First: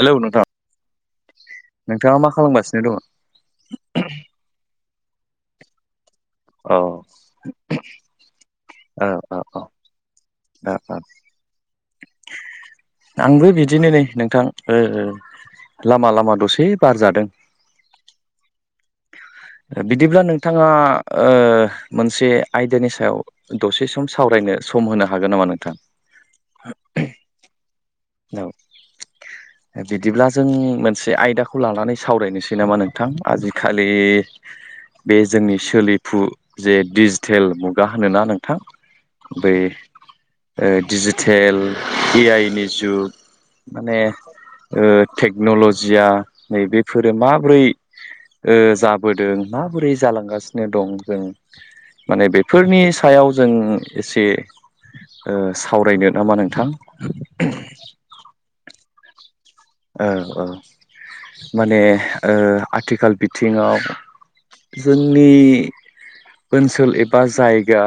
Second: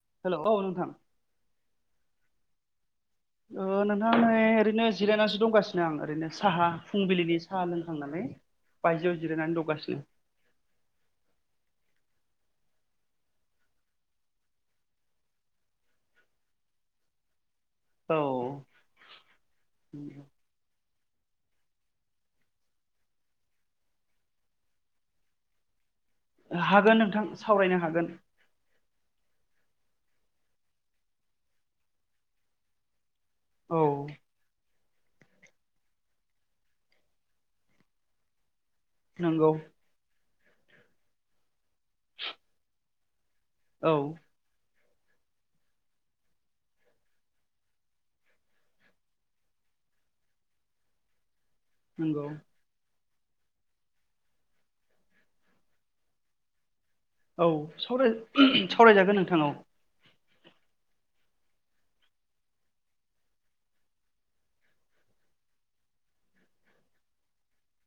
Hello नोंथां नोंथाङा मा खालामगासिनो दङ? अ नोंथां नै ओरैनो जिरायनासो दंगासिनो आं ओरैनो। साहा औ फुंबिलिनि साहा लोंखांनानै औ बायजोआव औ जिरायनानै दंगासिनो [unintelligible] [inaudible] आंबो बिदिनो नै नोंथां ओ लामा लामा दसे बार जादों। औ बिदिब्ला नोंथाङा ओ मोनसे आयदानि सायाव दसे सम सावरायनो सम होनो हागोन नामा नोंथां? हागोन नोंथां सावरायनो हागोन। औ बिदिब्ला जों मोनसे आयदाखौ लानानै सावरायनोसै नामा नोंथां। औ आजिखालि बे जोंनि सोलिफु जे डिजिटेल मुगा होनोना नोंथां नंगौ बै ओ डिजिटेल ए आइ नि जुग औ माने ओ टेक्न'ल'जिया नैबेफोरो माबोरै ओ जाबोदों माबोरै जालांगासिनो दं जों नंगौ माने बेफोरनि सायाव जों एसे ओ सावरायनो नामा नोंथां औ सावराय सावरायजागोन नोंथां औ। औ औ। माने ओ आथिखाल बिथिङाव जोंनि ओनसोल एबा जायगा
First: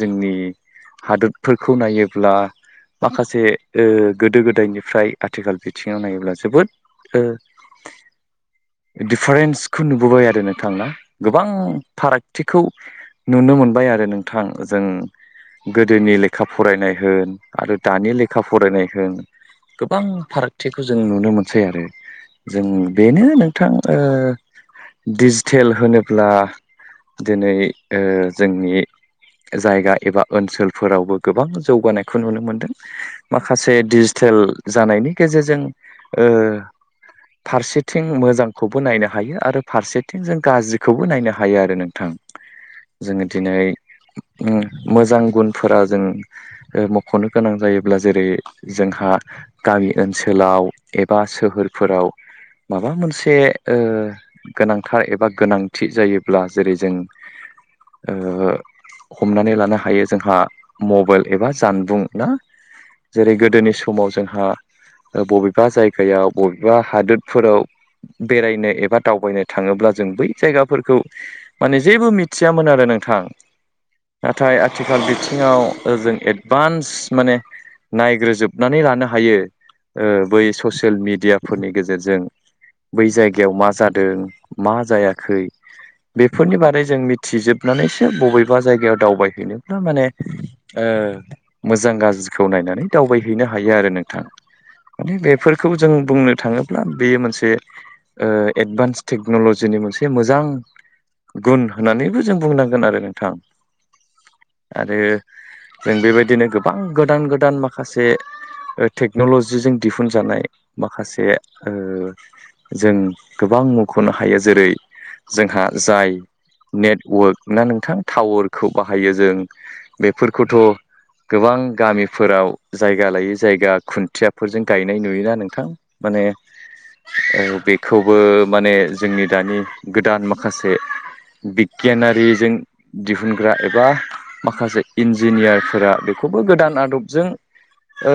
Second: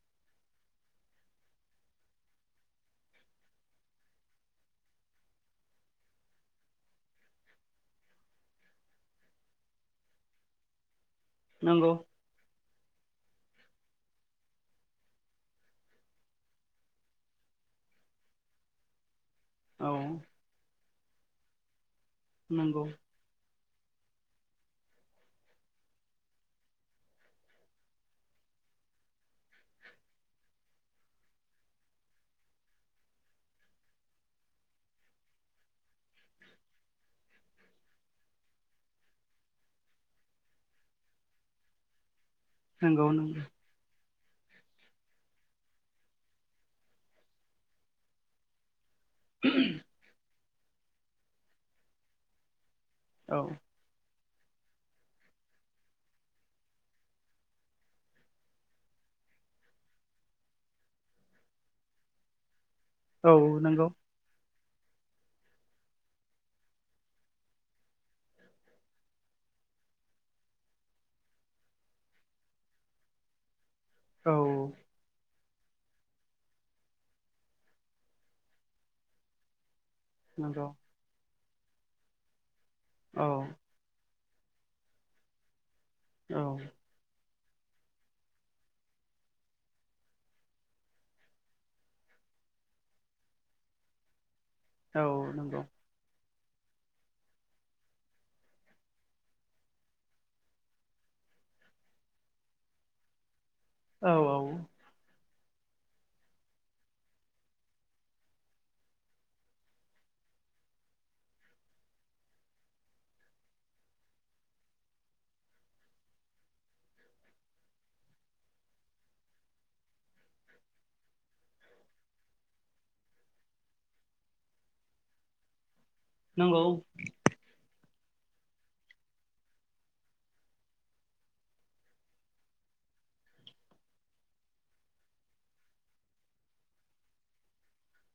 जोंनि हादोरफोरखौ नायोब्ला माखासे ओ गोदो गोदायनिफ्राय आथिखाल बिथिं नायोब्ला जोबोद ओ दिफारेन्सखौ नुबोबाय आरो नोंथां ना गोबां नंगौ फारागथिखौ नुनो मोनबाय आरो नोंथां जों गोदोनि लेखा फरायनाय होन आरो दानि लेखा फरायनाय होन औ गोबां फारागथिखौ जों नुनो मोनसै आरो जों नंगौ बेनो नों थां ओ दिजिटेल होनोब्ला दिनै ओ जोंनि जायगा एबा ओनसोलफोरावबो गोबां जौगानायखौ नुनो मोनदों माखासे डिजिटेल टेल जानायनि गेजेरजों ओ फारसेथिं मोजांखौबो नायनो हायो आरो फारसेथिं जों गाज्रिखौबो नायनो हायो आरो नोंथां। नंगौ जोङो नंगौ दिनै उ मोजां गुनफोरा जों ओ मख'नो गोनां जायोब्ला जेरै जोंहा गामि ओनसोलाव एबा सोहोरफोराव माबा मोनसे औ ओ गोनांथार एबा गोनांथि जायोब्ला जेरै जों ओ हमनानै लानो हायो जोंहा मबाइल एबा जानबुं ना औ जेरै गोदोनि नंगौ समाव जोंहा बबेबा जायगायाव बबेबा हादोरफोराव बेरायनो एबा दावबायनो था ङोब्ला जों बै जायगाफोरखौ माने जेबो मिथियामोन आरो नोंथां। औ नाथाय आथिखाल बि थिङाव जों एडभान्स माने नायग्रोजोबनानै लानो हायो ओ बै नंगौ ससियेल मेडियाफोरनि गेजेरजों बै औ जायगायाव मा जादों मा जायाखै औ बेफोरनि बारै जों मि थिजोबनानैसो बबेबा जायगायाव दावबायहैनोब्ला माने ओ मोजां गाज्रि खौ नायनानै दावबायहैनो हायो आरो नोंथां औ माने नंगौ बेफोरखौ जों बुंनो थाङोब्ला बेयो मोनसे ओ एडभान्स टेक्न'ल'जिनि मोनसे मोजां गुन होननानैबो जों बुंनांगोन आरो नोंथां औ औ आरो जों बेबायदिनो गोबां गोदान गोदान माखासेे ओ टेख न'लजिजों दिहुनजानाय माखासे ओ जों गोबां मुंख'नो हायो जेरै जोंहा जाय नेटवार्क ना नोंथां टावारखौ बाहायो जों बेफोरखौथ' गोबां गामिफोराव जायगा लायै जायगा खुन थियाफोरजों गायनाय नुयो आरो नोंथां माने नंगौ ओ बे खौबो माने जोंनि दानि गोदान माखासे बिगियानारिजों दिहुनग्रा एबा माखासे इन्जिनियारफोरा बे खौबो गोदान आदबजों ओ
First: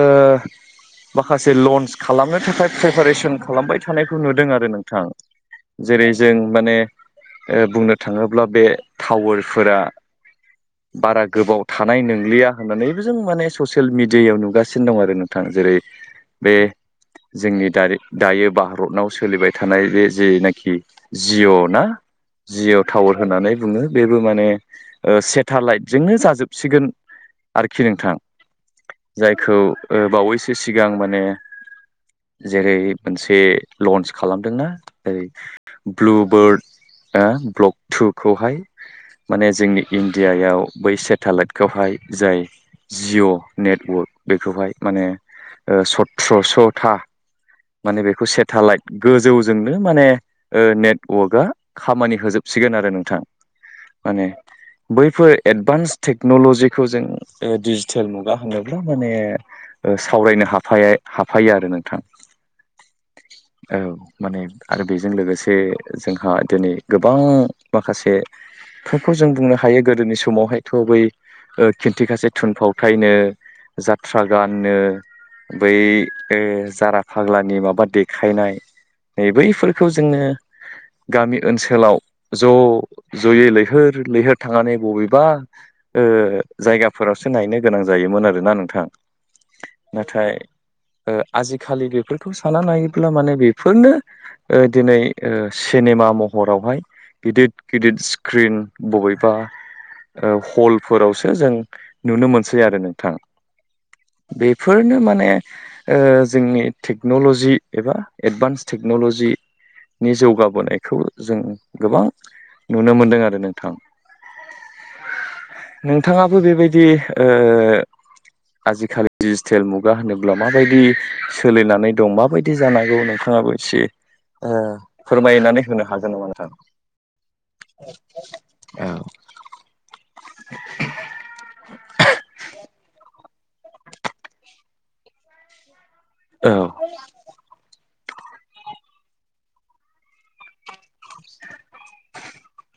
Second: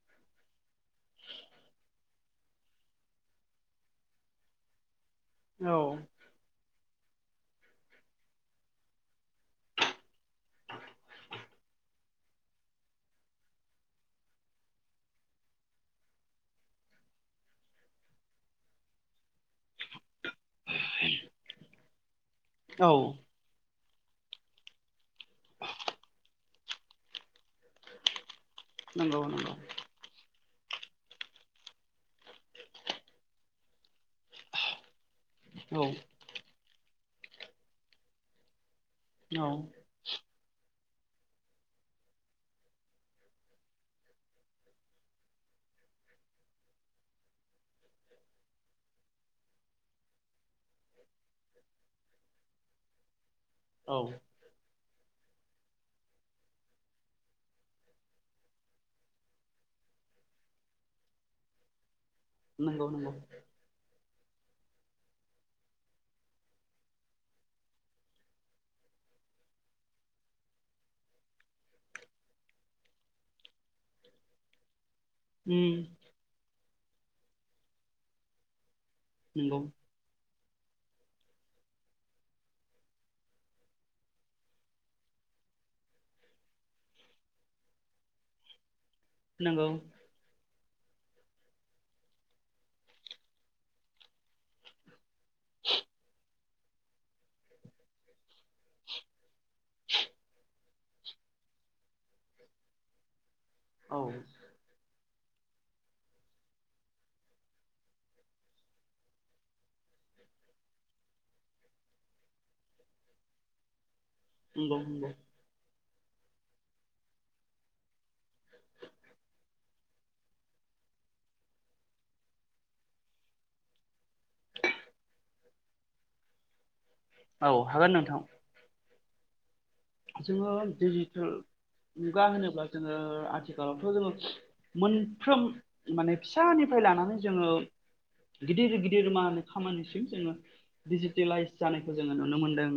माखासे लन्स खालामनो थाखाय प्रिपारेसन खालामबाय थानायखौ नुदों आरो नोंथां। औ जेरै जों माने ओ बुंनो थाङोब्ला बे टावार फोरा बारा गोबाव थानाय न लिया होननानैबो जों माने ससियेल मिडियायाव नुगासिनो दं आरो नोंथां जेरै बे जोंनि दानि दायो भारताव सोलिबाय थानाय बे जेनाखि जिअ' ना जि'अ औ टावार होननानै बुङो बेबो माने सेटेलाइटजोंनो जाजोबसिगोन आरोखि नोंथां। नंगौ नंगौ जायखौ बावैसो सिगां माने जेरै मोनसे लन्स खालामदोंना ओरै औ ब्लु बार्ड ओ ब्लक टुखौहाय माने औ जोंनि इण्डियायाव बै सेटेलाइटखौहाय जाय जिअ' नेटवर्क बेखौहाय माने सथ्रस'था माने बेखौ सेटेलाइट गोजौजोंनो माने ओ नेटवर्कआ खामानि होजोब सिगोन आरो नोंथां औ माने बैफोर एडभान्स टेक्न'ल'जिखौ जों डिजिटेल मुगा होनोब्ला माने सावरायनो हाफाया- हाफायो आरो नोंथां। नंगौ नंगौ औ माने आरो बेजों लोगोसे जोंहा दिनै गोबां माखासे बेफोरखौ जों बुंनो हायो गोदोनि समावहायथ' बै खिन्थिगासे थुनफावथायनो जा ट्रा गाननो उम बै ओ जारा फाग्लानि माबा देखायनाय नंगौ बैफोरखौ जोङो गामि ओनसोलाव ज' ज'यै लैहोर लैहोर थांनानै बबेबा ओ जायगाफोरावसो नायनो गोनां जायोमोन आरोना नोंथां नंगौ ‌। नाथाय आजिखालि बेफोरखौ साना नायोब्ला माने बेफोरनो दिनै ओ सिनेमा महरावहाय गिदिर गिदिर स्क्रिन बबेबा हलफोरावसो जों नुनो मोनसै आरो नोंथां।। औ बेफोरनो माने माने ओ जोंनि टेक्न'ल'जि एबा एडभान्स टेक्न'ल'जि नि जौगाबोनायखौ जों गोबां नुनो मोनदों आरो नोंथां। नंगौ नंगौ नोंथाङाबो बेबायदि ओ आजिखालि डिजिटेल मुगा होनोब्ला माबायदि सोलिनानै दं माबायदि जानांगौ नोंथाङाबो एसे फोरमायनानै होनो हागोन नामा नोंथां? औ हागोन नोंथां। औ जोङो डिजिटेल मुगा होनोब्ला जोङो आथिखालावथ' जोङो मोनफ्रोम माने औ फिसानिफ्राय लानानै जोङो गिदिर गिदिर मा होनो खामानिसिम जोङो दिडिजिटेलाइज जानायखौ जोङो नुनो मोनदों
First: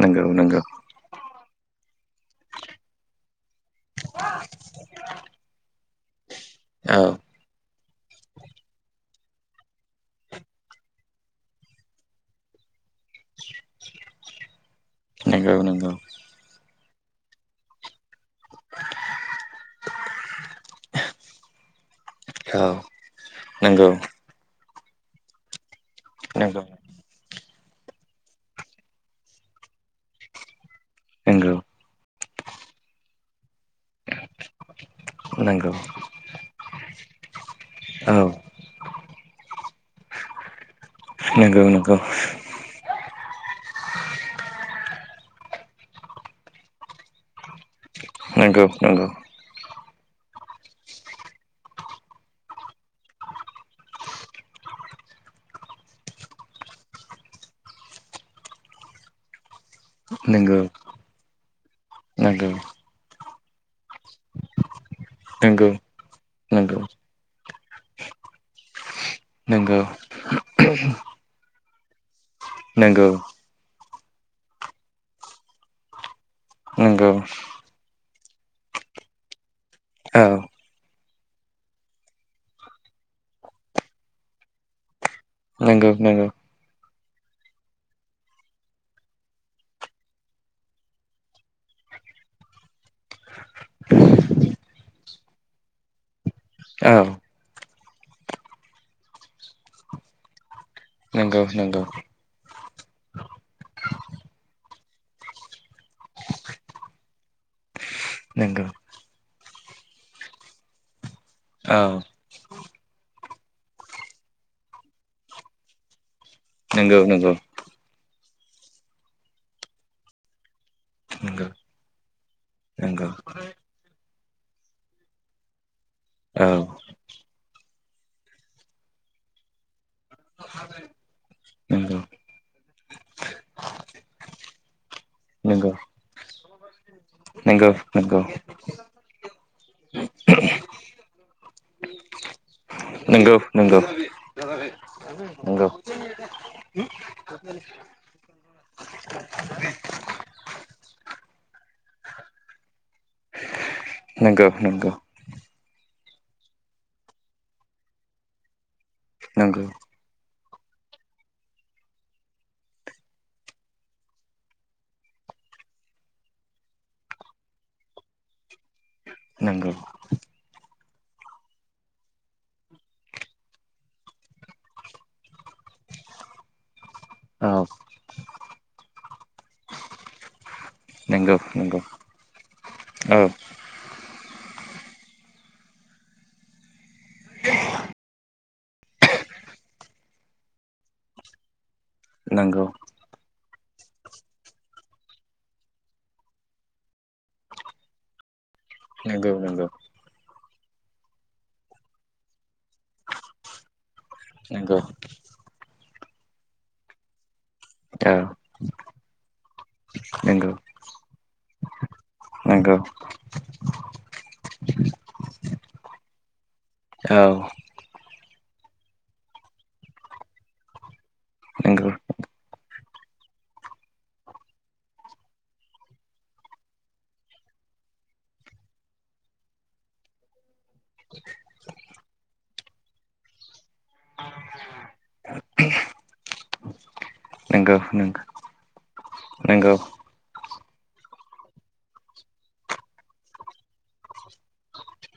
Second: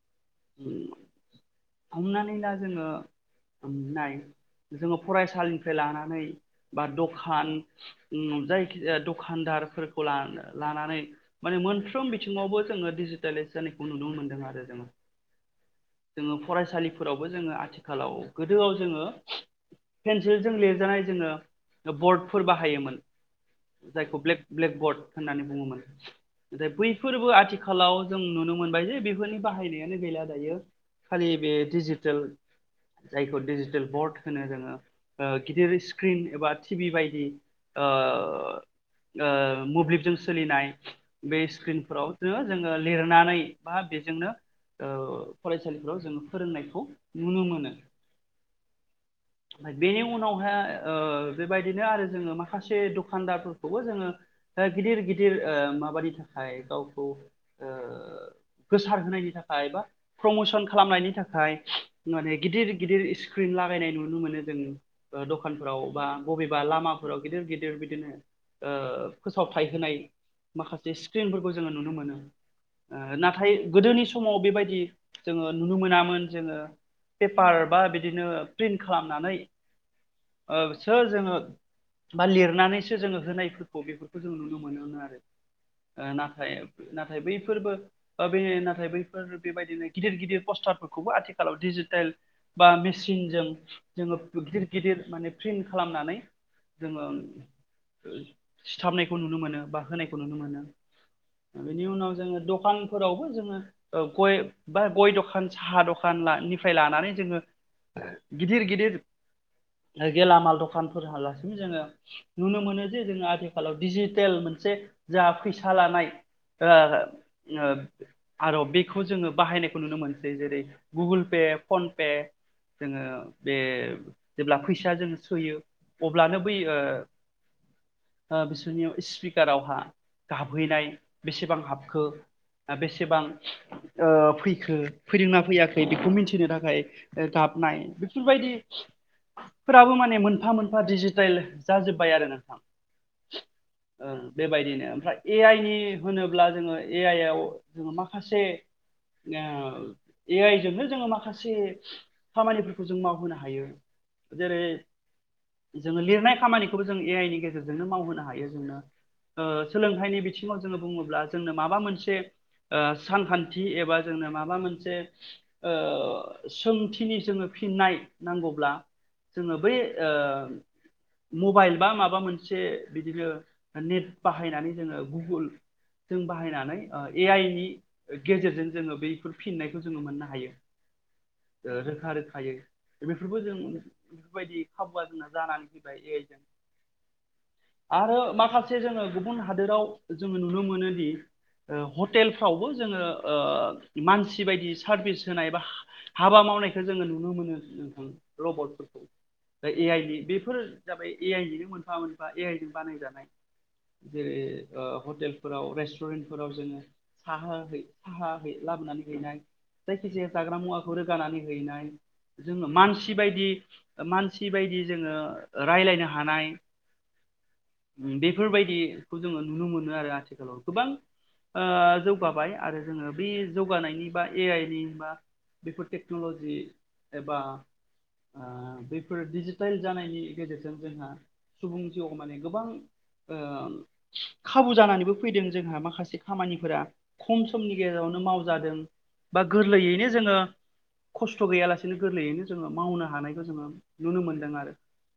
नंगौ नंगौ हमनानै ला जोङो मोननाय जोङो फरायसालिनिफ्राय लानानै बा औ दखान जायखिजाया दखानदारफोरखौ लानानै माने मोनफ्रोम बिथिङावबो जोङो डिजिटालइस जानायखौ नुनो मोनदों आरो नंगौ नंगौ जोङो जोङो फरायसालिफोरावबो जोङो आथिखालाव गोदोआव जोङो पेन्सिलजों लिरजानाय जोङो बर्डफोर औ बाहायोमोन नंगौ जायखौ ब्लेक ब्लेकर्ब्ड होननानै बुङोमोन नंगौ नाथाय बैफोरबो आथि खालाव जों नुनो मोनबाय जे बेफोरनि बाहायनायानो गैला दायो खालि बे नंगौ डिजिटेल जायखौ डिजिटेल बर्ड होनो जोङो नंगौ गिदिर स्क्रिन एबा टि भि बायदि ओ औ ओ मोब्लिबजों सोलिनाय बे नंगौ नंगौ स्क्रिनफोरावनो जोङो लिरनानै बा बेजोंनो फरायसालिफ्राव जोङो फोरोंनायखौ नुनो मोनो नंगौ नंगौ बेनि उनावहाय ओ बेबायदिनो आरो जोङो माखासे दखानदारफोरखौबो जोङो गिदिर गिदिर ओ माबानि थाखाय गावखौ गोसार होनायनि थाखाय बा नंगौ प्रमसन खालामनायनि थाखाय नंगौ माने गिदिर गिदिर इस्क्रिन लागायनाय नुयो नुनो मोनो जों ओ दखानफोराव बा बबेबा लामाफोराव गिदिर गिदिर गिदिर बिदिनो ओ फोसावथाइ नंगौ होनाय माखासे स्क्रिनफोरखौ जोङो नुनो मोनो ओ नाथाय गोदोनि समाव बेबायदि जोङो नुनो मोनामोन जोङो पेपार बा बिदिनो प्रिन्ट खालामनानै औ ओ सो जोङो बा लिरनानैसो जोङो होनायफोरखौ बेफोरखौ जों नुनो मोनोमोन आरो नंगौ ओ नंगौ नाथाय नाथाय बैफोरबो ओ‌ बे नाथाय बैफोर बेबायदिनो गिदिर गिदिर पस्टारफोरखौबो आथिखालाव दि दिजिटेल बा मेसिनजों जोङो गिदिर गिदिर माने प्रिन खालामनानै औ जोङो सिथाबनायखौ नुनो मोनो बा होनायखौ नुनो मोनो नंगौ नंगौ बेनि उनाव जोङो दखानफोरावबो जोङो ओ गय बा गय दखान साहा दखाननिफ्राय लानानै जोङो गिदिर नंगौ गिदिर ओ गेलामाल दखानफोरहालासिनो जोङो नुनो मोनो जे जोङो आथिखालाव डिजिटेल मोन मोनसे जोंहा फैसा लानाय ओ‌ औ नंगौ नंगौ ओ आर बेखौ जोङो बाहायनायखौ नुनो मोनसै जेरै गुगोल पे फनपे नोंगौ बे जेब्ला फैस जों सोयो अब्लानो औ बै ओ ओ बिसोरनियाव स्पिकारावहा‌ गाबहैनाय बेसेबां नंगौ हाबखो बेसेबां ओ फैखो फैदोंना नंगौ फैयाखै बेखौ मिन्थिनो थाखाय ओ नंगौ नंगौ गाबनाय बिफोर बायदि फोराबो माने मोनफा मोनफा डिजिटेल जाजोब्बाय आरो नोंथां नोंगौ नोंगौ ओ बेबायदिनो ओमफ्राय ए आइ नि होनोब्ला जोङो ए आइ आव जोङो माखासे नाव ए आइ जोंनो जोङो माखासे खामानिफोर जों मावहोनो हायो नोंगौ जेरै नोंगौ जोङो लिरनाय खामानिखौबो जों ए आइ नि गेजेरजोंनो मावहोनो हायो जोंनो ओ नंगौ नंगौ सोलोंथाइनि बिथिङाव जोङो बुङोब्ला जोंनो माबा मोनसे ओ सानखान्थि एबा जोंनो माबा मोनसे ओ‌ सोंथिनि जोङो फिननाय नांगौब्ला जोङो नंगौ बै ओ मबाइल बा माबा मोनसे बिदिनो नेट बाहायनानै जोङो गुगुल जों बाहायनानै ओ ए आइ नि औ गेजेरजों जोङो बैफोर फिननायखौ जोङो मोननो हायो नोंगौ नोंगौ जायो बेफोरबो जों बेफोरबायदि खाबुआ जोंना जानानै फैबाय ए आइ जों आरो माखासे जोङो गुबुन हादोराव जोङो नुनो मोनोदि ओ नंगौ हटेलफ्रावबो जोङो ओ‌‌ मानसि बायदि सारभिस होनाय बा हाबा मावनायखो जोङो नुनो मोनो नोंथां रबटफोरखौ नंगौ दा‌ नंगौ ए आइ नि बेफोर जाबाय ए आइ निनो मोनफा मोनफा ए आइजों बानायजानाय जेरै नंगौ ओ हटेलफोराव रेस्टुरेन्टफोराव जोङो साहा होफै औ साहा ला लाबनानै हैनाय जायखि जाया नंगौ जाग्रा मुवाखौ रोगानानै हैनाय जोङो नंगौ मानसि बायदि मानसि बायदि जोङो रायलायनो हानाय औ बेफोरबायदिखौ जोङो नुनो मोनो आरो आथिखालाव गोबां ओ नंगौ नंगौ जौगाबाय आरो जोङो बे जौगानायनि बा ए आइ नि बा बेफोर टेक्नलजि एबा ओ बेफोर डिजिटेल जानायनि गेजेरजों जोंहा सुबुं जिउआव माने गोबां ओ खाबु जानानैबो फैदों जोंहा माखासे खामानिफोरा खम समनि नंगौ गेजेरावनो मावजादों बा नंगौ नंगौ गोरलैयैनो जोङो खस्थ' गैयालासे बिनो गोरलैयैनो जोङो मावनो हानायखौ जोङो नुनो मोन्दों आरो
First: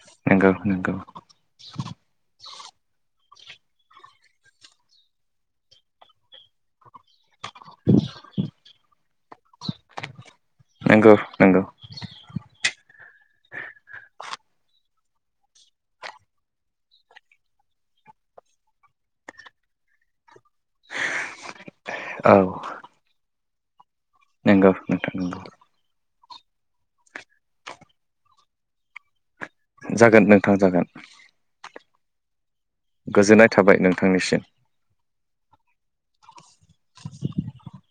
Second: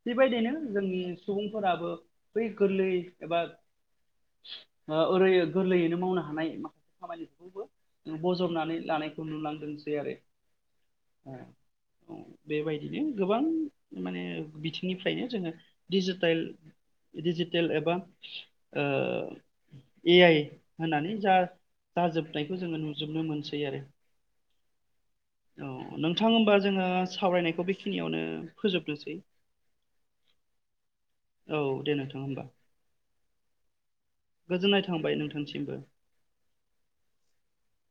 बेबायदिनो नंगौ जोंनि सुबुंफोराबो बै गोरलै एबा ओरै गोरलैयैनो मावनो हानाय माखासे खामानिखौबो बजबनानै लानायखौ नुलांदोंसै आरो नंगौ नंगौ बेबायदिनो गोबां माने बिथिंनिफ्रायनो जोङो डिजिटेल दिडिजिटेल एबा ओ ए आइ होननानै जा औ जाजोबनायखौ जोङो नुजोबनो मोनसै आरो नंगौ नोंथां नंगौ औ नोंथां होनोमबा जोङो सावरायनायखौ बेखिनियावनो फोजोबनोसै जागोन नोंथां जागोन औ [inaudible] गोजोननाय थाबाय नोंथांनिसिम गोजोननाय [inaudible]